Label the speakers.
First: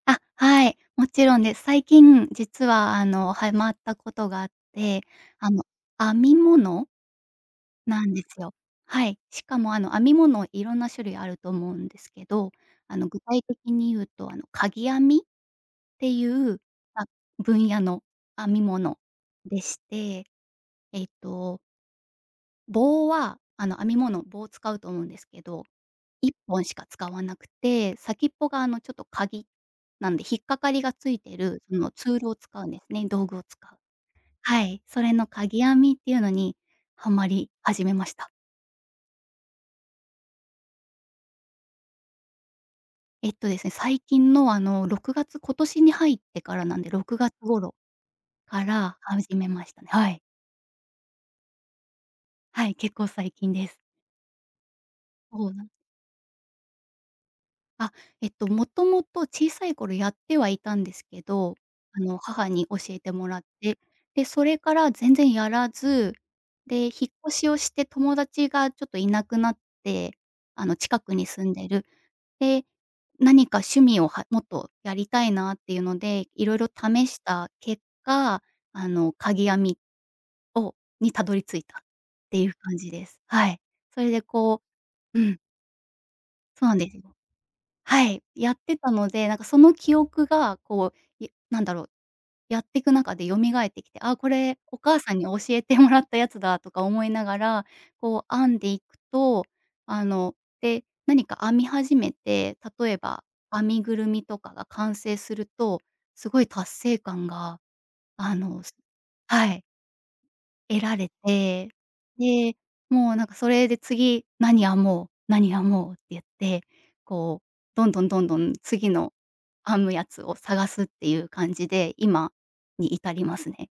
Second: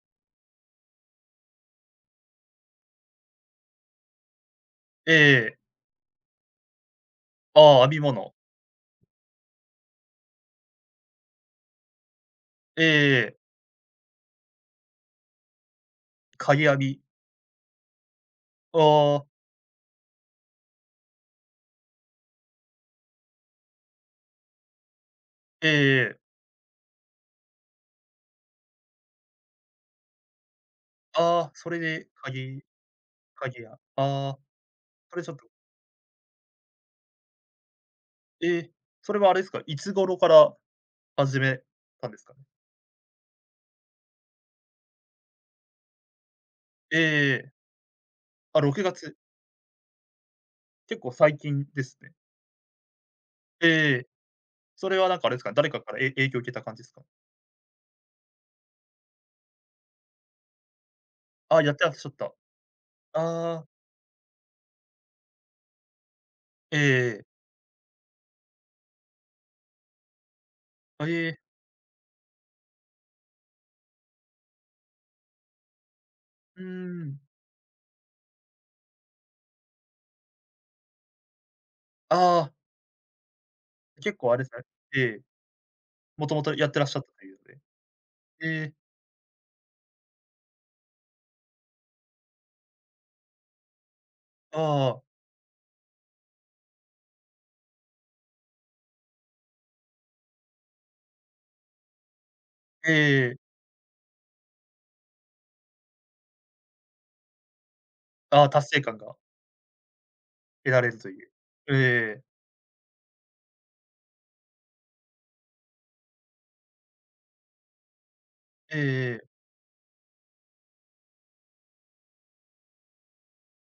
Speaker 1: あ、はい。もちろんです。最近、実はあのはいまったことがあって、
Speaker 2: え
Speaker 1: あ
Speaker 2: え。
Speaker 1: の、編み物
Speaker 2: ああ、編み
Speaker 1: なんで
Speaker 2: 物。
Speaker 1: すよ。はい。しかもあの編み物色んな種類あると思うんですけど、
Speaker 2: え
Speaker 1: あの具
Speaker 2: えええ。
Speaker 1: 体的に言うとあのかぎ編みってい
Speaker 2: か
Speaker 1: う、
Speaker 2: ぎ編み。
Speaker 1: あ、分野の編み
Speaker 2: あ
Speaker 1: 物
Speaker 2: あ。
Speaker 1: でして、えっと棒はあの、編み物、棒を使うと思うんですけど、
Speaker 2: ええええ。
Speaker 1: 1本しか使わなくて、先っぽがあのちょっと鉤、なんで引っ掛かりがついて
Speaker 2: ああ、
Speaker 1: る、
Speaker 2: そ
Speaker 1: そ
Speaker 2: れ
Speaker 1: の
Speaker 2: で、
Speaker 1: ツール
Speaker 2: か
Speaker 1: を使
Speaker 2: ぎ
Speaker 1: うんですね、道具を
Speaker 2: か
Speaker 1: 使
Speaker 2: ぎあ
Speaker 1: う。
Speaker 2: ああ。
Speaker 1: はい、それ
Speaker 2: それ
Speaker 1: の
Speaker 2: ちょっと
Speaker 1: かぎ編みっていうのにはまり始めました。
Speaker 2: え。それはあれですか、いつ頃から始めたんですかね？
Speaker 1: えっとですね、最近のあの6月今年に入ってからなんで、
Speaker 2: ええ
Speaker 1: 6月
Speaker 2: ええ。
Speaker 1: 頃
Speaker 2: あ、
Speaker 1: か
Speaker 2: ろくが
Speaker 1: ら
Speaker 2: つ。
Speaker 1: 始めましたね。はい。
Speaker 2: 結構最近ですね。
Speaker 1: はい、結構最近で
Speaker 2: ええ
Speaker 1: す。
Speaker 2: ええ。それはなんかあれです
Speaker 1: そう
Speaker 2: か、
Speaker 1: な
Speaker 2: 誰
Speaker 1: ん
Speaker 2: かからえい影響を受けた感じですか？
Speaker 1: あ、えっともともと小さい頃やってはいたんですけど、
Speaker 2: ああ、やってらっ
Speaker 1: あ
Speaker 2: しゃっ
Speaker 1: の
Speaker 2: た。あ
Speaker 1: 母に教えてもらっ
Speaker 2: あ。
Speaker 1: て。で、それから全然やらず、
Speaker 2: ええ
Speaker 1: で、引っ
Speaker 2: ええ。
Speaker 1: 越しをして友達がちょっといなくなって、あの近
Speaker 2: あ、
Speaker 1: くに
Speaker 2: へえ。
Speaker 1: 住んでる。で、何か趣味をはもっとやりたいなっていうので、いろい
Speaker 2: うー
Speaker 1: ろ試し
Speaker 2: ん。
Speaker 1: た結果、あの、かぎ編みをにたどり着いたっ
Speaker 2: あ
Speaker 1: てい
Speaker 2: あ。
Speaker 1: う感じです。はい。そ
Speaker 2: あ、
Speaker 1: れ
Speaker 2: 結
Speaker 1: で
Speaker 2: 構あれですか
Speaker 1: こ
Speaker 2: ね。え
Speaker 1: う
Speaker 2: え。
Speaker 1: うん。
Speaker 2: もともと
Speaker 1: そ
Speaker 2: や
Speaker 1: う
Speaker 2: っ
Speaker 1: なん
Speaker 2: てらっ
Speaker 1: です
Speaker 2: しゃ
Speaker 1: よ。
Speaker 2: ったというので。
Speaker 1: はい、
Speaker 2: え
Speaker 1: やっ
Speaker 2: え。
Speaker 1: てたので、なんかその記憶がこう、やなんだろう、やってく中で蘇ってきて、あ、これお
Speaker 2: あ
Speaker 1: 母
Speaker 2: あ。
Speaker 1: さんに教えてもらったやつだとか思いながら、こう編んでいくと、あの、で、何か編み始めて、
Speaker 2: え
Speaker 1: 例
Speaker 2: え
Speaker 1: えば、
Speaker 2: ええ。
Speaker 1: 編みぐるみとかが完成すると、すごい達成感が、あ
Speaker 2: ああ、
Speaker 1: のす
Speaker 2: 達成感が
Speaker 1: はい。
Speaker 2: 得
Speaker 1: 得
Speaker 2: られ
Speaker 1: ら
Speaker 2: る
Speaker 1: れ
Speaker 2: という。
Speaker 1: て、
Speaker 2: う、ええ。
Speaker 1: で、もうなんかそれで次何編もう、何編もうって言って、こうどんどんどんどん
Speaker 2: ええ
Speaker 1: 次の
Speaker 2: ええ。
Speaker 1: 編むやつを探すっていう感じで、今に至りますね。